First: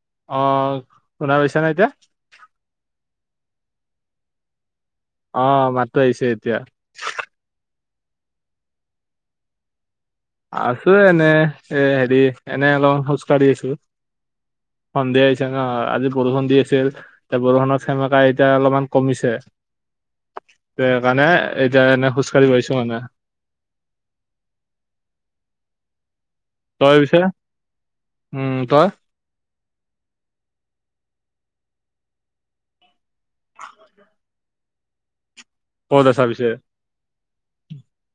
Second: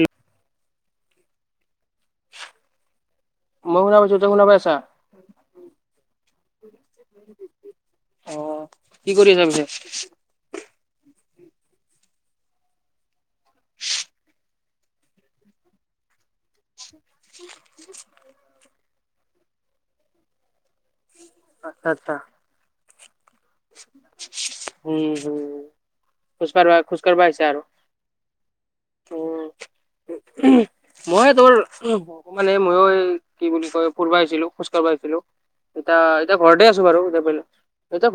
এৰি অহ এতিয়া শুনা পাইছা না এতিয়া মই শুনা পাইছো তই শুনা পাইছা অহ মাতো আহিছে এতিয়া অহ কি কৰি আছ পিছে আছো এনে এ হেৰি এনে অলপ খোজ কাঢ়ি আছো সন্ধিয়া হৈছে ন আজি বৰষুণ দি আছে আৰু এতিয়া বৰষুণত সেমেকাই এতিয়া অলপমান কমিছে সেইকাৰণে এতিয়া আচ্ছা এনে আচ্ছা খোজকাঢ়ি গৈছো মানে উম হম খোজকাঢ়িবা তই খোজ পিছে কঢ়িবা আহিছা আৰু উম তই উম উহ মই তোৰ অকমানে ময়ো এই কি বুলি কয় ফুৰবা আহিছিলোঁ খোজ কঢ়া আছিলোঁ এতিয়া ক'ত আছা এতিয়া পিছে ঘৰতে আছো বাৰু এতিয়া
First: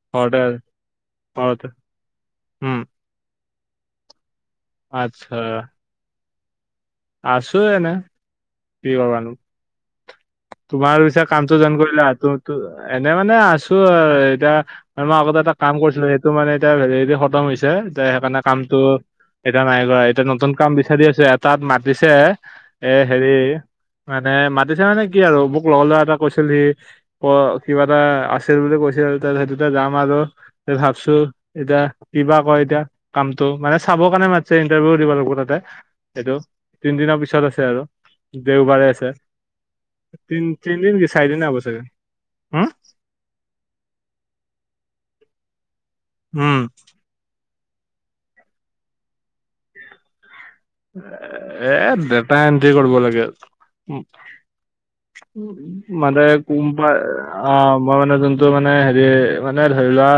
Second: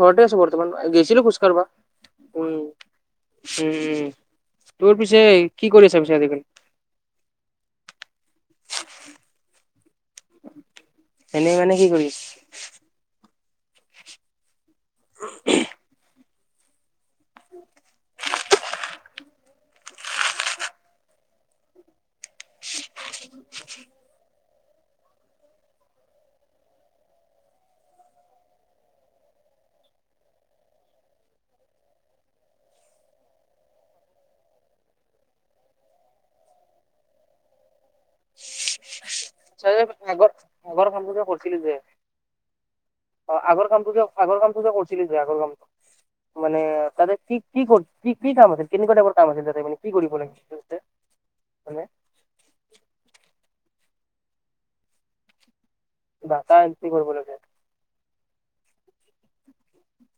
ঘৰ ঘৰতে আছো বৰ্তমান গেইছিলো খোজকাঢ়বা ঘৰতে উম উম উম তোৰ পিছে আচ্ছা কি কৰি আছে পিছে আজিকালি আছো এনেই কিয় বা নো তোমাৰ পিছে এনেই কামটো মানে জৰেন্ট কি কৰিলা কৰি তো এনে মানে আছোঁ এতিয়া মই আগতে এটা কাম কৰিছিলোঁ সেইটো মানে এতিয়া সে খতম হৈছে এতিয়া যে সেইকাৰণে কামটো এতিয়া নাই কৰা এতিয়া নতুন কাম বিচাৰি আছো এটাত মাতিছে এ হেৰি মানে মাতিছে মানে কি আৰু মোক লগৰ লৰাএটা কৈছিল সি ক কিবা এটা আছিল বুলি কৈছিল সেইটোতে যাম আৰু এ ভাবিছোঁ এতিয়া কি বা কয় এতিয়া কামটো মানে চাবৰ কাৰণে মাতিছে ইণ্টাৰভিউও দিব লাগিব তাতে সেইটো তিনিদিনৰ পিছত আছে আৰু দেওবাৰে আছে আচ্ছা যে আগত তিন আগৰ তিনদিন কি কামবোৰ চাৰিদিন হ'ব কৰিছিলি যে চাগে হম অহ আগৰ কামটো যে আগৰ কামটো যে কৰিছিলোঁ যে আগৰ কামটো মানে উম তাৰে কি কি কৰি কি কি কাম আছে কেনেকুৱা টাইপৰ কাম আছে তাতে মান কি কৰিব লাগে এ দেতা এন্ট্ৰি কৰিব লাগে মানুহে ডাটা কোম এন্ট্ৰি পায় কৰিব লাগে অ অহ মই মানে যোনটো মানে হেৰি মানে ধৰি লোৱা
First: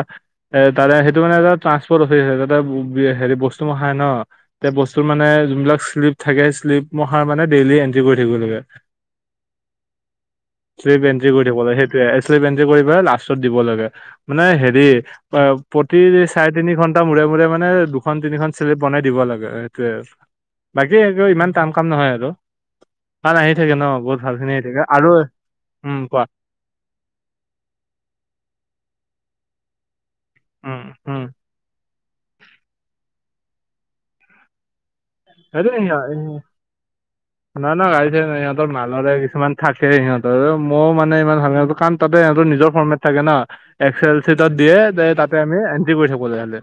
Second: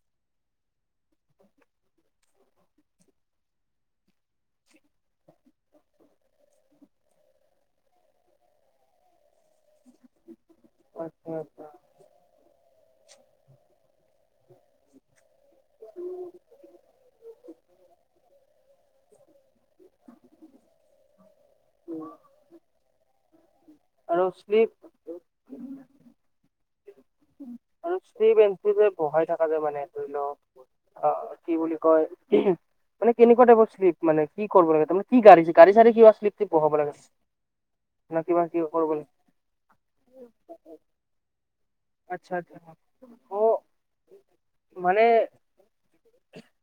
এ তাৰে সেইটো মানে এটা ট্ৰান্সপৰ্ট অফিচ সেইটো হেৰি বস্তু ৰাখাই ন এ বস্তুৰ মানে যোনবিলাক শ্লিপ থাকে শ্লিপ মহা মানে ডেইলি এন্ট্ৰি কৰি থাকিব লাগে চিলিপ আচ্ছা এট্ৰি কৰি দিব আচ্ছা লাগে সেইটোৱ এট্ৰি কৰি পেলাই লাষ্টত দিব লাগে মানে হেৰি অহ প্ৰতি চাৰি তিনি ঘন্টা মূৰে মূৰে মানে দুখন তিনিখন চিলিপ বনাই দিব লাগে সেইটোৱে বাকী এইটো ইমান টান কাম নহয় আৰু কাৰন আহি থাকে ন বহুত আৰু ভাল খিনি আহি শ্লিপ থাকে আৰু উম কোৱা আৰু সি বেঞ্চি যে বহাই থকা যে মানে ধৰি লওঁক উম অ উম কি বুলি কয় মানে কেনেকা টাইপৰ চিলিপ মানে কি কৰিব লাগে তাৰ মানে গাড়ী সেইটো ছাৰীৰ সিহ- কিবা চিলিপ তিলিপ পহাব লাগে নহয় নহয় না গাড়ীছাৰী নাই কিবা কিবি সিহঁতৰ কৰিব লাগে মালৰে কিছুমান থাকে সিহঁতৰ মইও মানে ইমান কাম তাতে আচ্ছা সিহঁৰ আচ্ছা নিজৰ ফৰ্মেট থাকে ন অ এক্স এল চিটত দিয়ে মানে তাতে আমি এন্ট্ৰি কৰি থব ললে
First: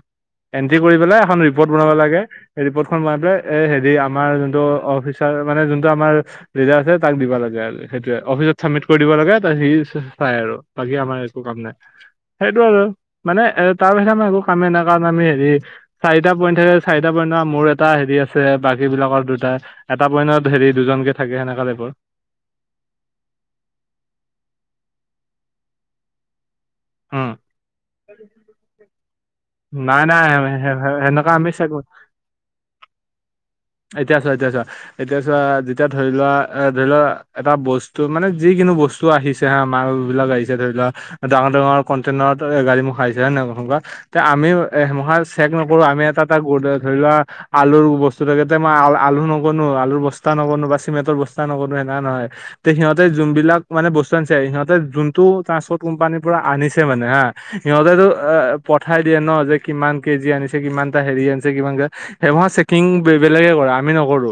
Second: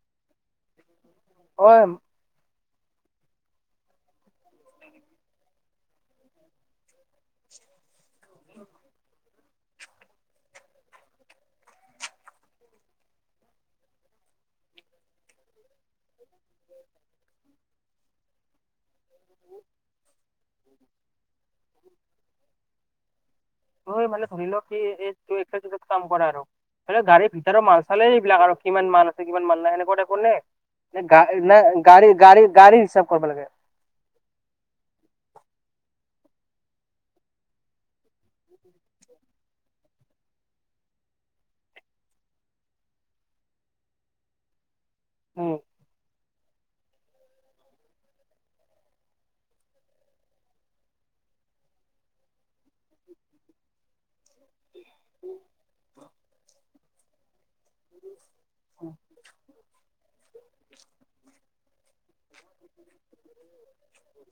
এণ্ট্ৰি কৰি পেলাই এখন ৰিপৰ্ট হয় বনাব লাগে সেই ৰিপৰ্টখন বনাই পেলাই এ হেৰি আমাৰ যোনটো অফিচাৰ মানে যোনটো আমাৰ লিডাৰ আছে তাক দিবা লাগে আৰু। সেইটোৱে অফিচত চাবমিট কৰি দিব লাগে সি চাই আৰু বাকী আমাৰ একো কাম নাই। সেইটো আৰু মানে এ তাৰ বিছত আমি একো কামে নাই কাৰণ আমি হেৰি,, চাৰিটা পইণ্ট থাকে চাৰিটা পইণ্ট ন মোৰ এটা হেৰি আছে। দূৰে বাকী বিলাকৰ দুটা এটা পইণ্টত হেৰি দুজনকে থাকে সেনেককা টাইপৰ। হৈ মানে এই ধৰি লক এই এচ তোৰচাৰ কেইতাত কাম কৰে আৰু মানে উম গাড়ীৰ ভিতৰ মাল চালে এইবলাক আৰু কিমান মাল আছে কিমান মাল নাই সেনেকুৱা তাইপৰ নে? নাই সেনেকা আমি না চেক গাড়ী গাড়ী গাড়ী হিচাপ কৰিব লাগে। এতিয়া চোৱা এতিয়া চোৱা। এতিয়া চোৱা যেতিয়া ধৰি লোৱা এ ধৰি লোৱা এটা বস্তু মানে যিকিনো বস্তু তো আহিছে হা আ মাল বিবাক আহিছে ধৰি লোৱা ডাঙৰ ডাঙৰ কণ্টেইনাৰত গাড়ী মূখ আহিছে হয় নহয় হে পখসা তে আমি এ মহা চেক উম নকৰো আমি এটা এটা ধৰি লোৱা আলুৰ বস্তু লগতে মই আ আলু নগনো আলুৰ বস্তা নগনো বা চিমেণ্টৰ বস্ত নগনো সেনা নহয়। তে সিহতে যোনিলাক মানে বস্তু আনিছে সিহতে যোনটো ট্ৰ্পৰ্ কোম্পানী পুৰা আনিছে মানে হা সিহঁতেতো এ পঠাই দিয়ে ন যে কিমান কেজি আনিচে। কিমান টা হেৰি আনিছে কিমান সেটিং- বে বেলেগে কৰে আমি নকৰো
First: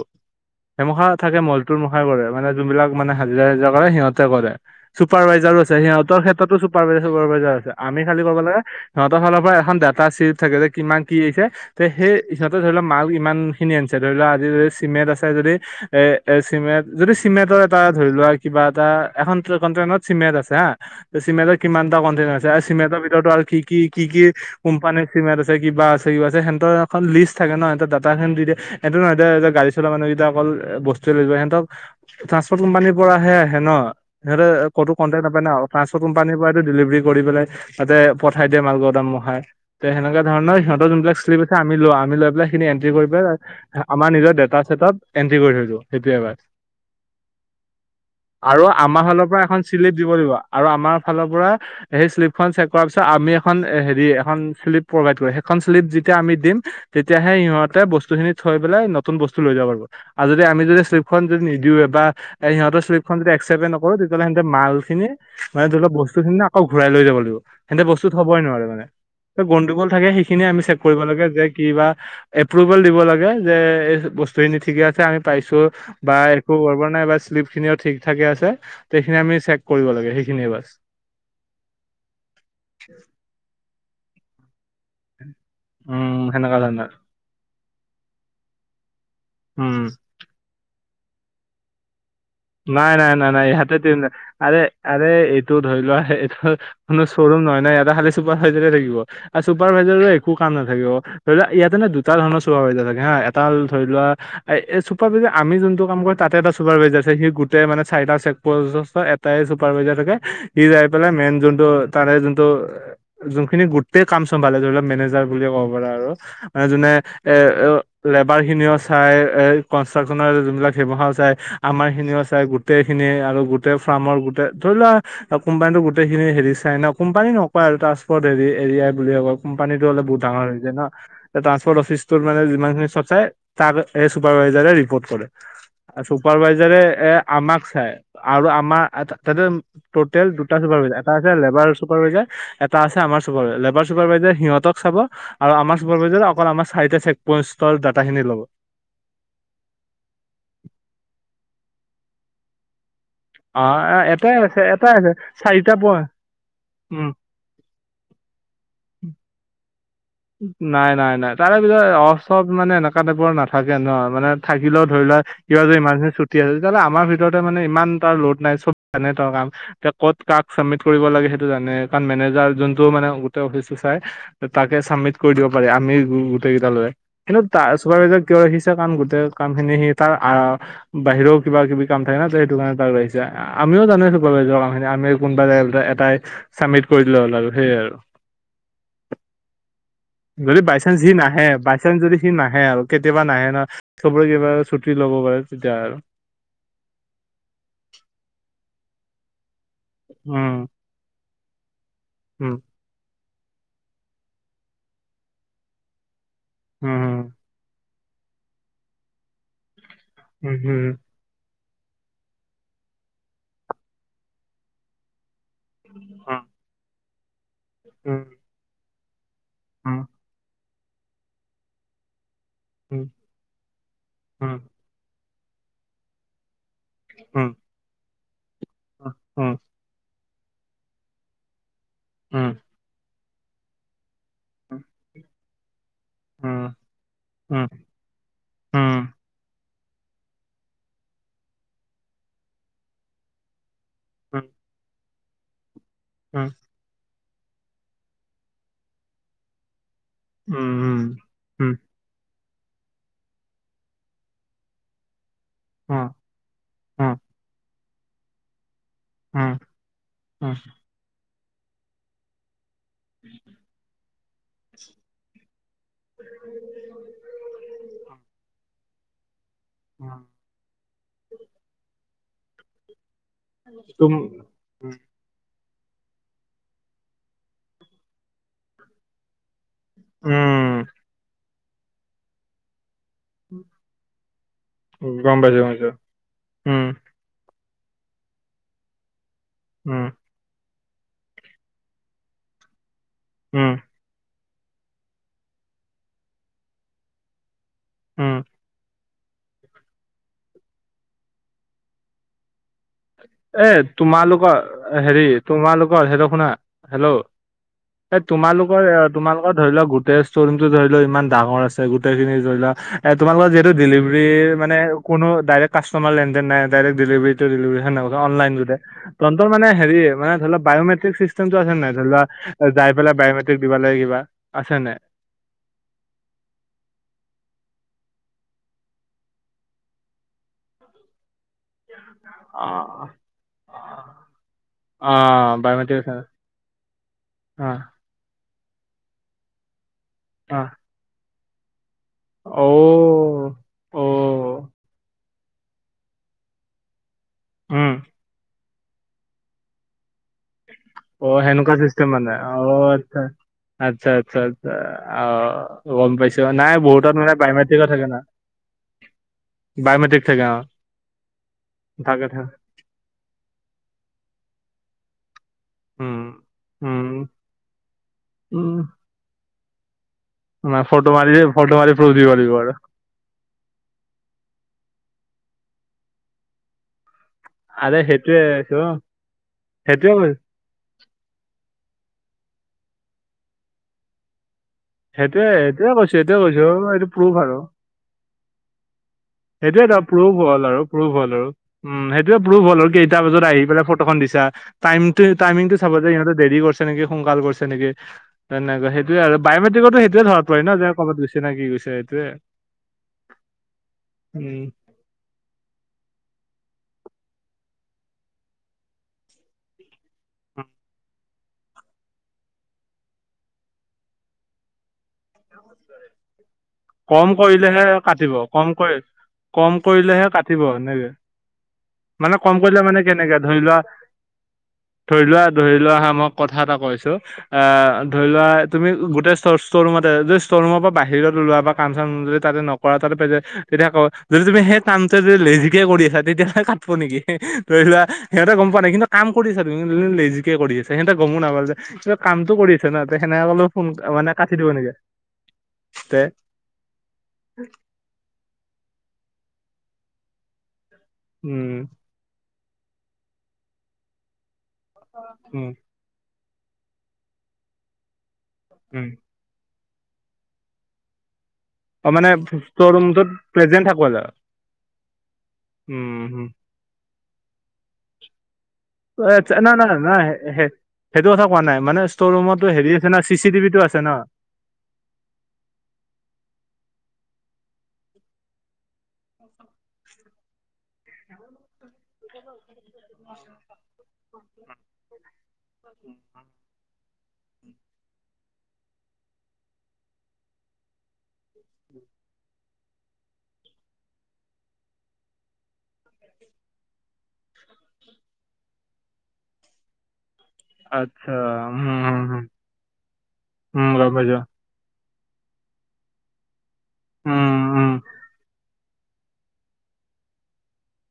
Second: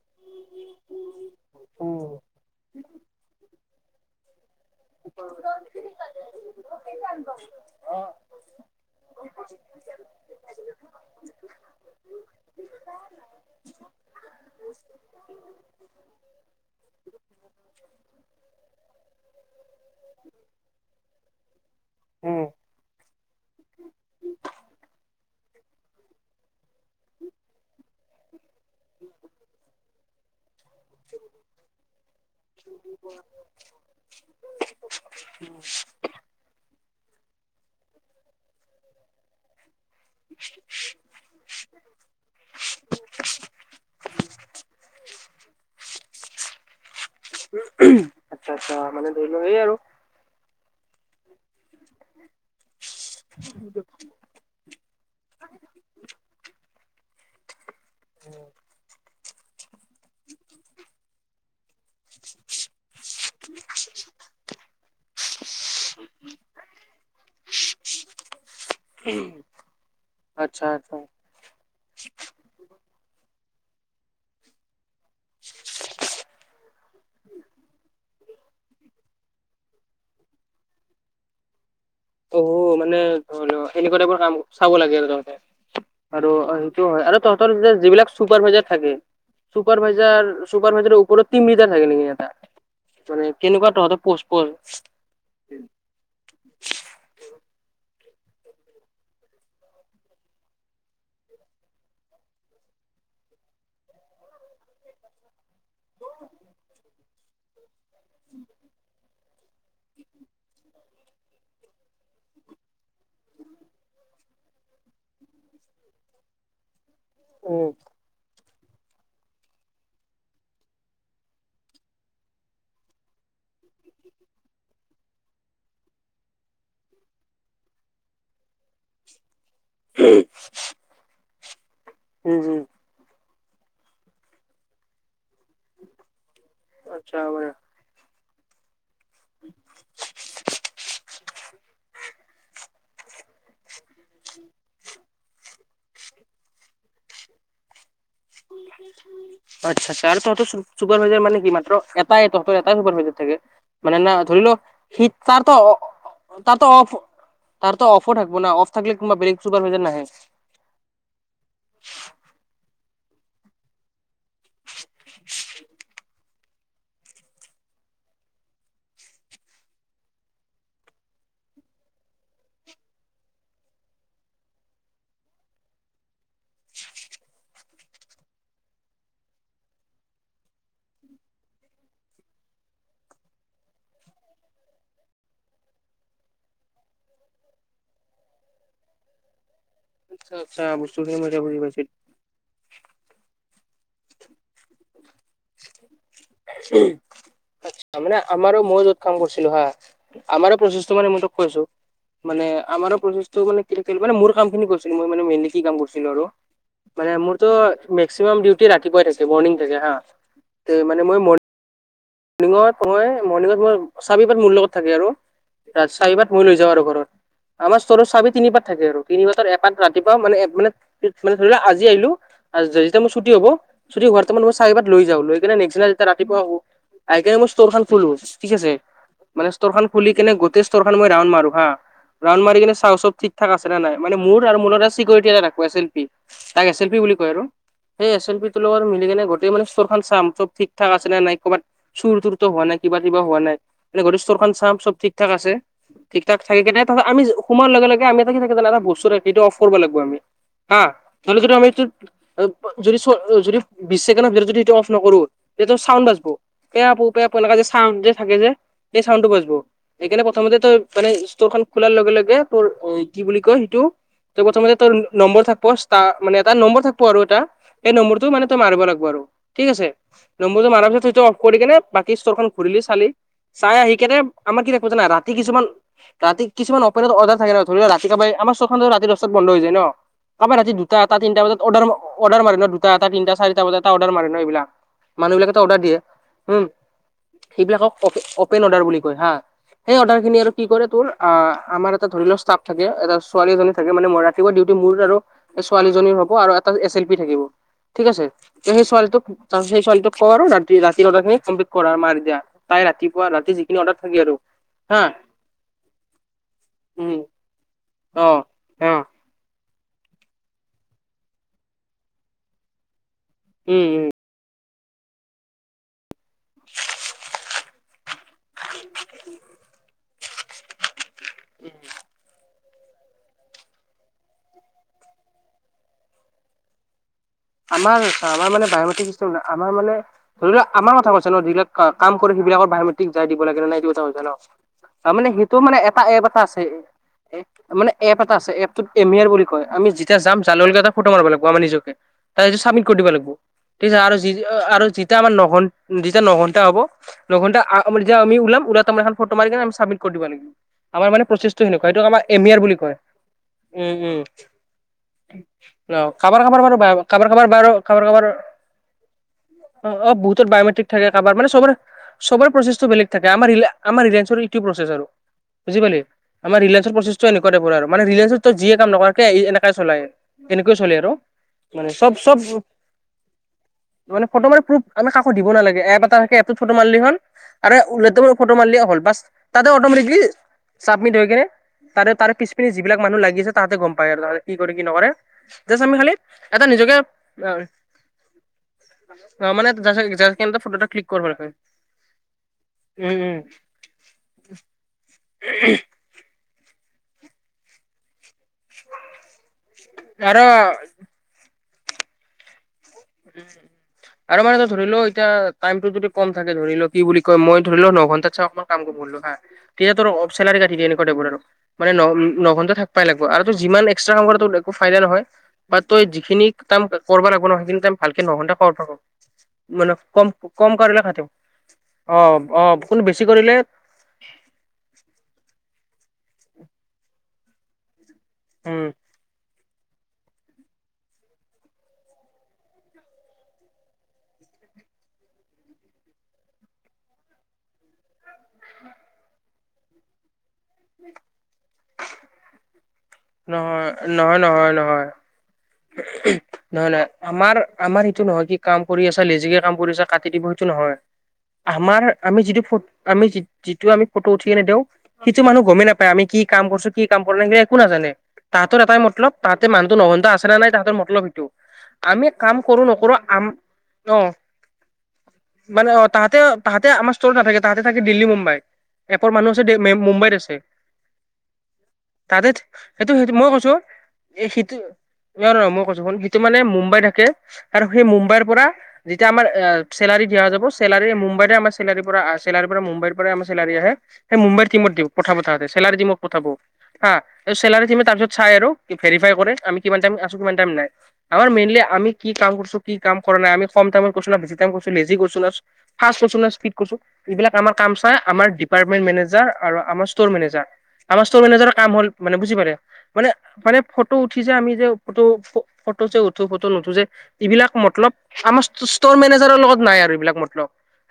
হেমখা থাকে মলটোৰ মুখে উম। কৰে মানে- যোন বিলাক মানে হাজিৰা হাজিৰা কৰে সিহঁতে কৰে। চুপাৰভাইজাৰো আছে সিহঁতৰ ক্ষেত্ৰতো চুাৰাইজাৰ আছে আমি খাল ক'ব লাগে- সিহঁত ফালৰ পৰা এখন ডাটা চিপ থাকে যে কিমান কিছে তে সেই সিহঁতে ধৰি লওক মাল ইমান- খিনি আনিছে ধৰি লওক আজ যদি চিমেণ্ট আছে যদি- এ এ চিমেণ্ট যদি চিমেণ্টৰ এটা ধৰি লোৱা কিবা এটা এখন কনটেইনত চিমেণ্ট আছে হাঁ। ত চিমেটৰ কিমান টা কনটেন উম। আছে আৰু চিমেতৰ ভিতৰত আৰু কি- কি কি কি কোম্পানীৰ চিমেণ্ট আছে কিবা আছে ক আছে সিহতৰ এখন লিষ্ট থাকে ন সিহঁত দাটা খন দি দিয়ে- এইটো নহয় এয়া যে গাডী চলা মানুহকেইটা অকল বচ- হেঁতক ট্ৰান্সপৰ্ট কোম্পানীৰ পৰাহে আহে ন সেতে কতো কনটেক নাপায় ন- কোম্পানীৰ পৰাটো ডেলিভাৰী কৰি পেলাই তাতে পঠাই দিয়ে মালঘৰ দামহাই- তে সেনেকা ধৰণৰ সিহঁতৰ যোনবিলাক আমি লৈ আম লৈ পেলাই সেখিনি এন্ট্ৰি কৰি পেলাই- আমাৰ নিজৰ ডেটা চেটত এন্ট্ৰি কৰি থৈছোঁ সেইটোয়েবাৰ। আচ্ছা আৰু আচ্ছা আমাৰ মানে ধৰি ফালৰ পৰা লও সেই এখন আৰু চিলপ,, দিব দিব আৰু আমাৰ ফালৰ পৰা সেই শ্লিপখন চেক কৰাৰ পিছত আমি এখন হেৰি,,, শ্লিপ প্ৰভাই কৰে সেখন শ্লিপ যেতিয়া আমি দিম তেতিয়াাহে সিহঁতে বস্তু থৈ পেলাই নতুন বস্তু লৈ যাব পাৰিব আৰু যদি আমি যদি শ্লিপখন যদি নিদিওঁওে বা এ সিহঁতৰ শ্লিপ সেই খন যদি একচেপে নকৰো তেতিয়াহ'লে মাল খিনি মানে ধৰি লও বস্তখিনি আকৌ ঘূৰাই লৈ যাব লাগিব হেতে বস্তু থবই নোৱাৰে মানে। গণ্ডুগোল থাকে সেইখিনিয়ে আমি আচ্ছা চেক আচ্ছা। কৰিব লাগে যে কিবা এপ্ৰোভেল দিব লাগে যে এই বস্তুখিনি ঠিকে আছে আমি পাইছো বা একো কৰিব নাইবা শ্লিপ খিনি ঠিক থাকে আছে সেইখিনি আমি চেক কৰিব লাগে সেইখিনিয়ে বাছ। অ মানে ধৰি লও এনেকুৱা টাইবৰ কাম চাব লাগে আৰু তহতে উম আৰু সেনেকা সেইটো ধৰণৰ হয় আৰু তহতৰ যিবিলাক চুপাৰ ভাইজাৰ থাকে উম চুপাৰ ভাইজাৰ। চুপাৰ বেজাৰ ওপৰত তিমৃতাৰ থাকে নেকি এটা। নাই নাই মানে নাই নাই কেনেকুৱা ইয়াতে তহঁতৰ তিনি পোষ্ট পৰ আৰে আৰে এইটো ধৰি লোৱা এইটো,,, কোনো শ্বৰুম নহ নাই ইটা খালী চুপাৰ ভাইজাৰে থাকিব আৰু চুপাৰ ভাইজাৰো একো কাম নাথাকিব। ধৰি লোৱা ইয়াতে নে দুটা ধৰণৰ চোপ্ৰাই বাজা থাকে হা এটা ধৰি লোৱা,,,, এ এই চুপাৰ বাইজাৰ আমি যোনটো কাম কৰিম তাতে এটা চুপাৰ বাইজাৰ আছে সি গোটেই মানে চাৰিটা চেক প্ৰযষ্ট এ- তাই চুপাৰভাইজাৰ থাকে সি যাই পেলাই মেইন যোনটো তাৰে যোনটো- যোনখিনি গোটেই কাম চম্ভালে ধৰি লওক মেনেজাৰ বুলিয়েই ক'ব পাৰা আৰু মানে যোনে- এ উম, লেবাৰ খিনিও চাই এ কনষ্ট্ৰাকচনৰ যোনবিলাক সেইবহাৰ চাই। আমাৰ খিনিও আছে গোটেইখিনি আৰু গোটেই ফাৰ্মৰ গোটেই ধৰি লোৱা- আৰু কোম্পানীটো গোটেইিন হেৰি চাই ন কোম্পানী নকোৱা আৰু ট্ৰান্সপ'ৰ্ট হেৰি এৰিয়াই বুলি কয়। কোম্পানীটো হ'লে বহুত ডাঙৰ হৈ য ন টান্সপৰ্ট অফিচ তৰ উম, মানে উম। যিমানখিনি চব চাই। তাক এ চুপাৰ ভাইজাৰে ৰিপৰ্ট কৰে আৰু চুপাৰ ভাইজাৰে এ আচ্ছা মানে আমাক চাই। আৰু আমাৰ তাতে টেল দুটা চুপাৰভাইজাৰ এটা আছে লেবাৰ চুপাৰভাইজাৰ- এটা আছে আমাৰ চুপাৰভাইজাৰ লেবাৰ চুপাৰভাইজাৰ সিহঁতক চাব। আৰু আমাৰ চুপাৰভাইজাৰ অকল আমাৰ চাৰিটা চেক পইন্টৰ ডটাখিনি লব। আচ্ছা আচ্ছা আৰু তহঁত ছুপাৰভাইজাৰ মানে কি মাত্ৰ এটাই তহঁত এটাই ছুপাৰভাইজাৰ। অ মানে ন এটাই ধৰিলও আছে এটাই সি আছে তাৰতো চাৰিটা পই তাৰতো অফ- উম তাৰত অফো থাকিব ন অফ থাকলে কোনোবা বেলেগ ছুপাৰভাইজাৰ নাহে। নাই নাই নাই তাৰে ভিতৰত অফ চফ মানে এনেকুৱা টাইপৰ নাথাকে ন মানে- থাকিলেও ধৰি লোৱা কিবা যদি ইমাৰ্জেঞ্চি ছু- টি তেতিয়াহ'লে আমাৰ ভিতৰতে মানে ইমান তাৰ লোড নাই চব জানে ত কাম। এতিয়া ক'ত কাক চাবমিট কৰিব লাগে সেইটো জানে কাৰণ মেনেজাৰ যোনটো মানে গোটেই অফিচটো চাই। তাকে চাবমিট কৰি দিব পাৰি আমি গোটেই কেইটা লৈ। কিন্তু তাৰ চুপাৰভাইজাৰ কিয় সিচা কাম গোটেই কাম খিনি সি তাৰ আহ- বাহিৰও কিব কিবি কাম থাকে নো সেইটো কাৰণে তাক আহিছে আমিও জানোই চুপাৰভাইজাৰ কামখিনি আমি- কোনোবা জেগা এটাই চাবমিট কৰি দিললে হ'ল আৰু সেইয়ে আৰু। আচ্ছা যদি আচ্ছা বাই চান্স সি বস্তুখিনি মই এতিয়া নাহে বুজি বাই পাইছো চান্স যদি সি নাহে আৰু কেতিয়াবা নাহে ন চবৰে কিবা ছু- ছুটি ল'ব পাৰে তেতিয়া আৰু। আ মানে আমাৰো মই যত কাম কৰিছিলো হা আমাৰো উম প্ৰচেষ্ট- সেইটো মানে সিহঁতক কৈছো মানে উম আমাৰো প্ৰচেষ্ট- ত মানে কিলো মানে মোৰ কাম খিনি কৰিছিলো মই মানে মেইনলি কি কাম কৰিছিলো আৰু মানে উম মোৰতো- মেক্সিমাম ডিউটি ৰাতিপুৱাই থাকে মৰ্নিং থাকে হা উম উম মান মই মৰ্নিং- মৰ্নিং মই মৰ্নিং মোৰ চাবিপাত মোৰ লগত থাকে আৰু। ৰা চাৰিবাৰ মই লৈ যাওঁ আৰু ঘৰত আমাৰ ষ্টৰ উম চাবি তিনিপাত থাকে আৰু তিনিপাতৰ এ- তাত উম ৰাতিপুৱা মানে মানে মানে ধৰি লোৱা আজি আহিলো যেতিয়া মোৰ ছুটি হ'ব ছুটি হোৱাৰ- মই টাইমত উম উম উম চাবিপাত লৈ যাওঁ লৈ কিনাই নেক্সট দিনা যেতিয়া ৰাতিপুৱা আহো আহি কিনাই উম মই ষ্টৰ খন খলো ঠিক আছে। মানে ষ্টৰ খন খুলি কেনে গোটেই ষ্টৰ খন মই ৰাউণ্ড মাৰো হা উম উম উম ৰাউণ্ড উম মাৰি কেনে চাওঁ চব ঠিক- থাক আছে নে নাই মানে মোৰ আৰু মোৰ লগত চিকিউৰিটি এটা থাকো আছিল এছ এল পি তাক এছ এল পি বুলি কয় আৰু। সেই এছ এল পি তো লগত মিল- সেইকাৰণে গোটেই মানে ষ্টৰ খন চাম চব ঠিক ঠাক আছে নাই ক'ৰাত চুৰ তুৰতো হোৱা নাই কিবা কিবা হোৱা নাই। এনে গোটেই ষ্টৰ খন চাম চব ঠিক ঠাক আছে ঠিক উম উম উম উম ঠাক থাকে কেনে তাৰ পিছত আমি- সোমাৰ লগে লগে আমি এটা কি থাকে জানো এটা বস্তু থাকে এইটো অফ কৰিব লাগিব আমি হা। উম আৰু যদি আমি এইটো যদি যদি বিশ ছেকেণ্ডৰ ভিতৰত যদিটো অফ নকৰো- যে ত চাউণ্ড বাজব পেয়া প পে পা যে চাউণ্ড যে থাকে যে। এই চাউণ্ডটো বাচব উম উম সেইকাৰণে প্ৰথমতে উম তোৰ মানে ষ্টৰ খন খোলাৰ লগে লগে তোৰ- কি বুলি কয় সিটো? তৰ প্ৰথমে তৰ নম্বৰ থাকব ষ্টাৰ মানে এটা নম্বৰ থাকব আৰু এটা সেই নম্বৰটো মানে- মাৰিব লাগিব আৰু ঠিক আছে নম্বটো মাৰ পিছত সেইটো অফ কৰি কেনে বাকী ষ্টৰ খন ঘুৰিলি চালি। চাই আহি তুম কেনে আমাৰ কি ৰাখোঁ জানা ৰাতি কিছুমান- ৰাতি কিছুমান অপৰেড অৰ্ডাৰ থাকে ন ধৰি লোৱা ৰাতি কাবায় আমাৰ ছখন ধ ৰাতিহটাত বন্ধ হৈ যায় ন। কাৰব ৰাতি উম দুতটা এটা তিনটা বজাত অৰ্ডাৰ অৰ্ডাৰ মাৰবা দুতটা এটা তিনটা চাৰিটা বজটা অৰ্ডাৰ মাৰে ন এইবিলাক মানুহ গম পাইছো বিলাকো গম অৰ্ডাৰ পাইছো দিয়ে উম। সেইবিলাকক অপেন অৰ্ডাৰ বুলি কয় হা, সেই উম অৰ্ডাৰ খিনি আৰু কি কৰে তোৰ অ আমাৰ এটা ধৰি লও ষ্টাফ থাকে, এটা ছোৱালীজনী উম থাকে মানে মৰা ডিউটি মোৰ আৰু ছোৱালীজনীৰ হ'ব আৰু এটা এছ এল পি থাকিব ঠিক আছে? উম সেই ছোৱলটোক সেই ছোৱালটোক কৰ আৰু ৰাটি ৰাতি অৰ্ডাৰখিনি কমপ্লিট কৰা আমাৰ এতিয়া। তাই ৰাতি এ যিখিনি অৰ্ডাৰ থাকে আৰু তোমালোকৰ হা হেৰি তোমালোকৰ সেইতো শুনা হেল্ল'। উম অ'। তোমালোক অ' তোমালোকৰ ধৰি লোৱা গোটেই ষ্টৰ ৰুমটো ধৰি লও ইমান ডাঙৰ আছে, গোটেই খিনি ধৰি লোৱা এ তোমালোকৰ যিহেতু উম উম ডিভাৰী মানে কোনো ডাইৰেক্ট কাষ্টমাৰ না ডাইৰেক দিলিভাটো দিলিভাৰি [unintelligible] চিচটেমটো আছে নে নাই? ধৰি লোৱা যাই পেলাই বায়মেট্ৰিক দিবা লাগ কিবা, আছে নে নাই? আমাৰ আমাৰ মানে বায়মেট্ৰিক চিচটেম নাই। আমাৰ মানে ধৰি লোৱা আমাৰ কথা কৈছে ন যিবিলাক কাম কৰে সেইবাকৰ অ বায়মেট্ৰিক যাই দিব লাগে নে নাই এইটো কথা কৈছা ন? অ তাৰমানে সেইটো মানে বায়'মেট্ৰিক এটা এব এটা আছে। অ। মানে এপ এটা আছে। এপ ত এম ইয়াৰ বুলি কয়। আমি যেতিয়া যাম যোৱা লগে লগে এটা ফটো মাৰব লাগিব আমাৰ নিজকে। তাৰপিছত অ চাবমিট কৰি দিব লাগিবি। ঠিক আছে। অ' অ' আৰু যি যিতা আমাৰ নঘন্টা হ'ব ন ঘণ্টা আ উম আমি ওলাম ওলাই তোম এখন ফট মাৰি কিনে আমি চাবমিত কৰি দিবা লাগিব। আমাৰ মানে অ', প্ৰচেছটো সেনেকুৱা সেইটোক চিষ্টেম আমাৰ মানে এমিয়াৰ বুলি অ', কয়। আচ্ছা। উম আচ্ছা উম। আচ্ছা আচ্ছা অ গম পাইছো নাই বহুত কবাৰ কাবাৰ বাৰু কবাৰ কবাৰ অ অ বায়মেট্ৰিক থাকে বহুতৰ অ', বায়'মেট্ৰিক থাকে কাবাৰ মান চবৰে থাকে চবৰে থাকে প্ৰচে বেলেগ থাকে, আমাৰ ৰিলেন ৰিলেঞ্চৰ এইটো প্ৰচেছ আৰু। বুজি পালি? উম, আমাৰ ৰিলেঞ্চৰ উম, প্ৰচছটো এনেকুৱা টাইপৰ আৰু মানে ৰিলেঞ্চৰ তে যিয়ে কাম নকৰা কিয় এই এনেকাই চলাই। মই ফটো মাৰি দিম উম চব চব মানে ফটো মানে প্ৰুফ আমি কাকো দিব নালাগে, এপ এটা থাকে এপটোত ফটো মিলি হ'ল আৰে আৰু [unintelligible] সেইটোয়ে ফটো মাৰলিও সেইটোয়ে হ'ল বাছ, তাতে অট'মেটিকলি কৈ চাবমিট হৈ কিনে তাৰে তাৰ পিছ পিনে যিবিলাক মানুহ লাগি আছে তাহতে গম পায় আৰু কি কৰে কি নকৰে, সেইটোয়ে জাচ সেইটোয়ে আমি খালি কৈছো এইটোয়ে কৈছো এটা নিজকে এইটো প্ৰুফ আহ আৰু সেইটোৱেটো প্ৰুফ হ'ল আৰু প্ৰুফ হ'ল আৰু লাগে। উম সেইটোয়ে প্ৰুফ হ'ল আৰু, উম কেইটা উম বজাত আহি পেলাই ফটোখন দিছা টাইমটো টাইমিংটো চাব দেই ইহঁতে দেৰি কৰিছে নেকি, সোনকাল কৰিছে নেকি তেনেকুৱা সেইটোয়ে আৰু বায়মেট্ৰিকতো সেইটোৱে ধৰত পাৰি ন আৰু যে ক'ৰবাত গৈছে নে কি গৈছে সেইটোৱে উম আৰু মানে উম ধৰিলও এতিয়া টাইমটো যদি কম থাকে ধৰি লোও কি বুলি কয় মই ধৰি লোও ন ঘন্টাত চাই অকমান কাম কৰিবলো হা তেতিয়া তোৰ অফ চেলাৰী কাটি দিয় এনেকুৱ টাইপৰ আৰু। মানে ন নঘন্টা থাক পাই লাগিব আৰু তই যিমান এক্সট্ৰা কাম কৰা একো ফাইদা নহয় বা তই যিখিনি কাম কৰবা কম লাগিব নহয় সেইখিনি কৰিলেহে কাম ভালকে কাটিব নঘন্টা কম কৰি [unintelligible] কম মানে কৰিলেহে কম কাটিব কম কাৰলে সেনেকে [unintelligible] অ মানে কম অ কৰিলে মানে ফুল বেছি কেনেকে কৰিলে ধৰি লোৱা ধৰি লোৱা ধৰি লোৱা হা মই কথা এটা কৈছো অ ধৰি লোৱা উম তুমি গোটেই ষ্ট'ৰ ৰুমতে যদি ষ্ট'ৰ ৰুমৰ পৰা বাহিৰত ওলোৱা বা কাম চাম যদি তাতে নকৰা তাতে পেজে তেতিয়া আক যদি তুমি সেই কামটো যদি লেজিকে কৰি আছা তেতিয়া হ'লে কা- টিব নেকি ধৰি লোৱা সিহঁতে গম পোৱা নাই কিন্তু কাম কৰিছা তুমি ই লেজি কৰি আছে সিহঁতে গমো নাপালা যে কিবা কামটো কৰি আছে না সেতে সেনেকলো ফোন নহয় মানে নহয় কাটি দিব নহয় এনেকে নহয় তে নহয় নহয় আমাৰ আমাৰ সেটো নহয় কি কাম কৰি আছা লেজিকে কাম কৰি আছ কাটি দিব সেইটো নহয়। উম আমাৰ আমি যিটো ফট আমি যি যিটো আমি ফটো উঠি কেনে দেও সেইটো মানুহ উম গমেই না- পায় আমি কি কাম কৰিছো কি কাম কৰা নাই সেখিনি একো নাজানে তাহতৰ এটাই উম মতলব তাহাতে মানুহোটো নহনদা আছে নে নাই তাহতৰ মতলব সেটো অ আমি মানে কাম কৰো ষ্টৰ নকৰো ৰুমটোত আম প্ৰেজেন্ট থাকবা অ লাগে মানে অ তাহাঁতে উম তাহাঁতে আমাৰ ষ্টৰত নাথাকে তাহাঁতে থাকে দিল্লী, মুম্বাই। এপৰ মানুহ এ, আছে নাই দেই নাই মে নাই মুম্বাইত আছে। হে- সেইটো কথা কোৱা নাই মানে ষ্টৰ তাতে ৰুমতো হেৰি আছে সেইটো না সেইটো চি মই চি কৈছো টিভিটো আছে ন এই সেইটো নহ নহয় মই কৈছো শুন সেইটো মানে মুম্বাই থাকে আৰু সেই মুম্বাইৰ পৰা যেতিয়া আমাৰ আ চেলাৰি দিয়া যাবচ চেলাৰী মুম্বাইৰ আম চেলাৰী পৰা চেলাৰ পৰা মুম্বাইৰ পৰা আমাৰ চেলাৰী আহে। সেই মুম্বাই টিমত দিওঁ পঠাব তাৰে চেলাৰ টিমক পঠাব হা এ চেলাৰী টিমে তাৰ পিছত চাই আৰু ভেৰিফাই কৰে আমি কিমান টাইম আছো কিমান টাইম নাই। আমাৰ মেইনলি আমি কি কাম কৰিছো, কি কাম কৰা নাই, আমি কম টাইমত কৰিছো না, বেছি টাইম কৰিছো, লেজি কৰিছো না ফাৰ্ষ্ট কৰিছো নে স্পিট কৰছো এইবিলাক আমাৰ কাম চাই আমাৰ ডিপাৰ্টমেণ্ট মেনেজাৰ আৰু আমাৰ ষ্টৰ মেনেজাৰ আমাৰ আচ্ছা ষ্টৰ মেনেজাৰৰ উম কাম হ'ল উম মানে উম বুজি পাৰে মানে মানে উম, গম ফটো পাইছো উঠি যে আমি যে ফটো ফটো যে উঠো ফটো নুঠো যে উম এইবিলাক উম মতলব আমাজ ষ্ট'ৰ মেনেজাৰৰ লগত নাই আৰু এইবিলাক মতলব।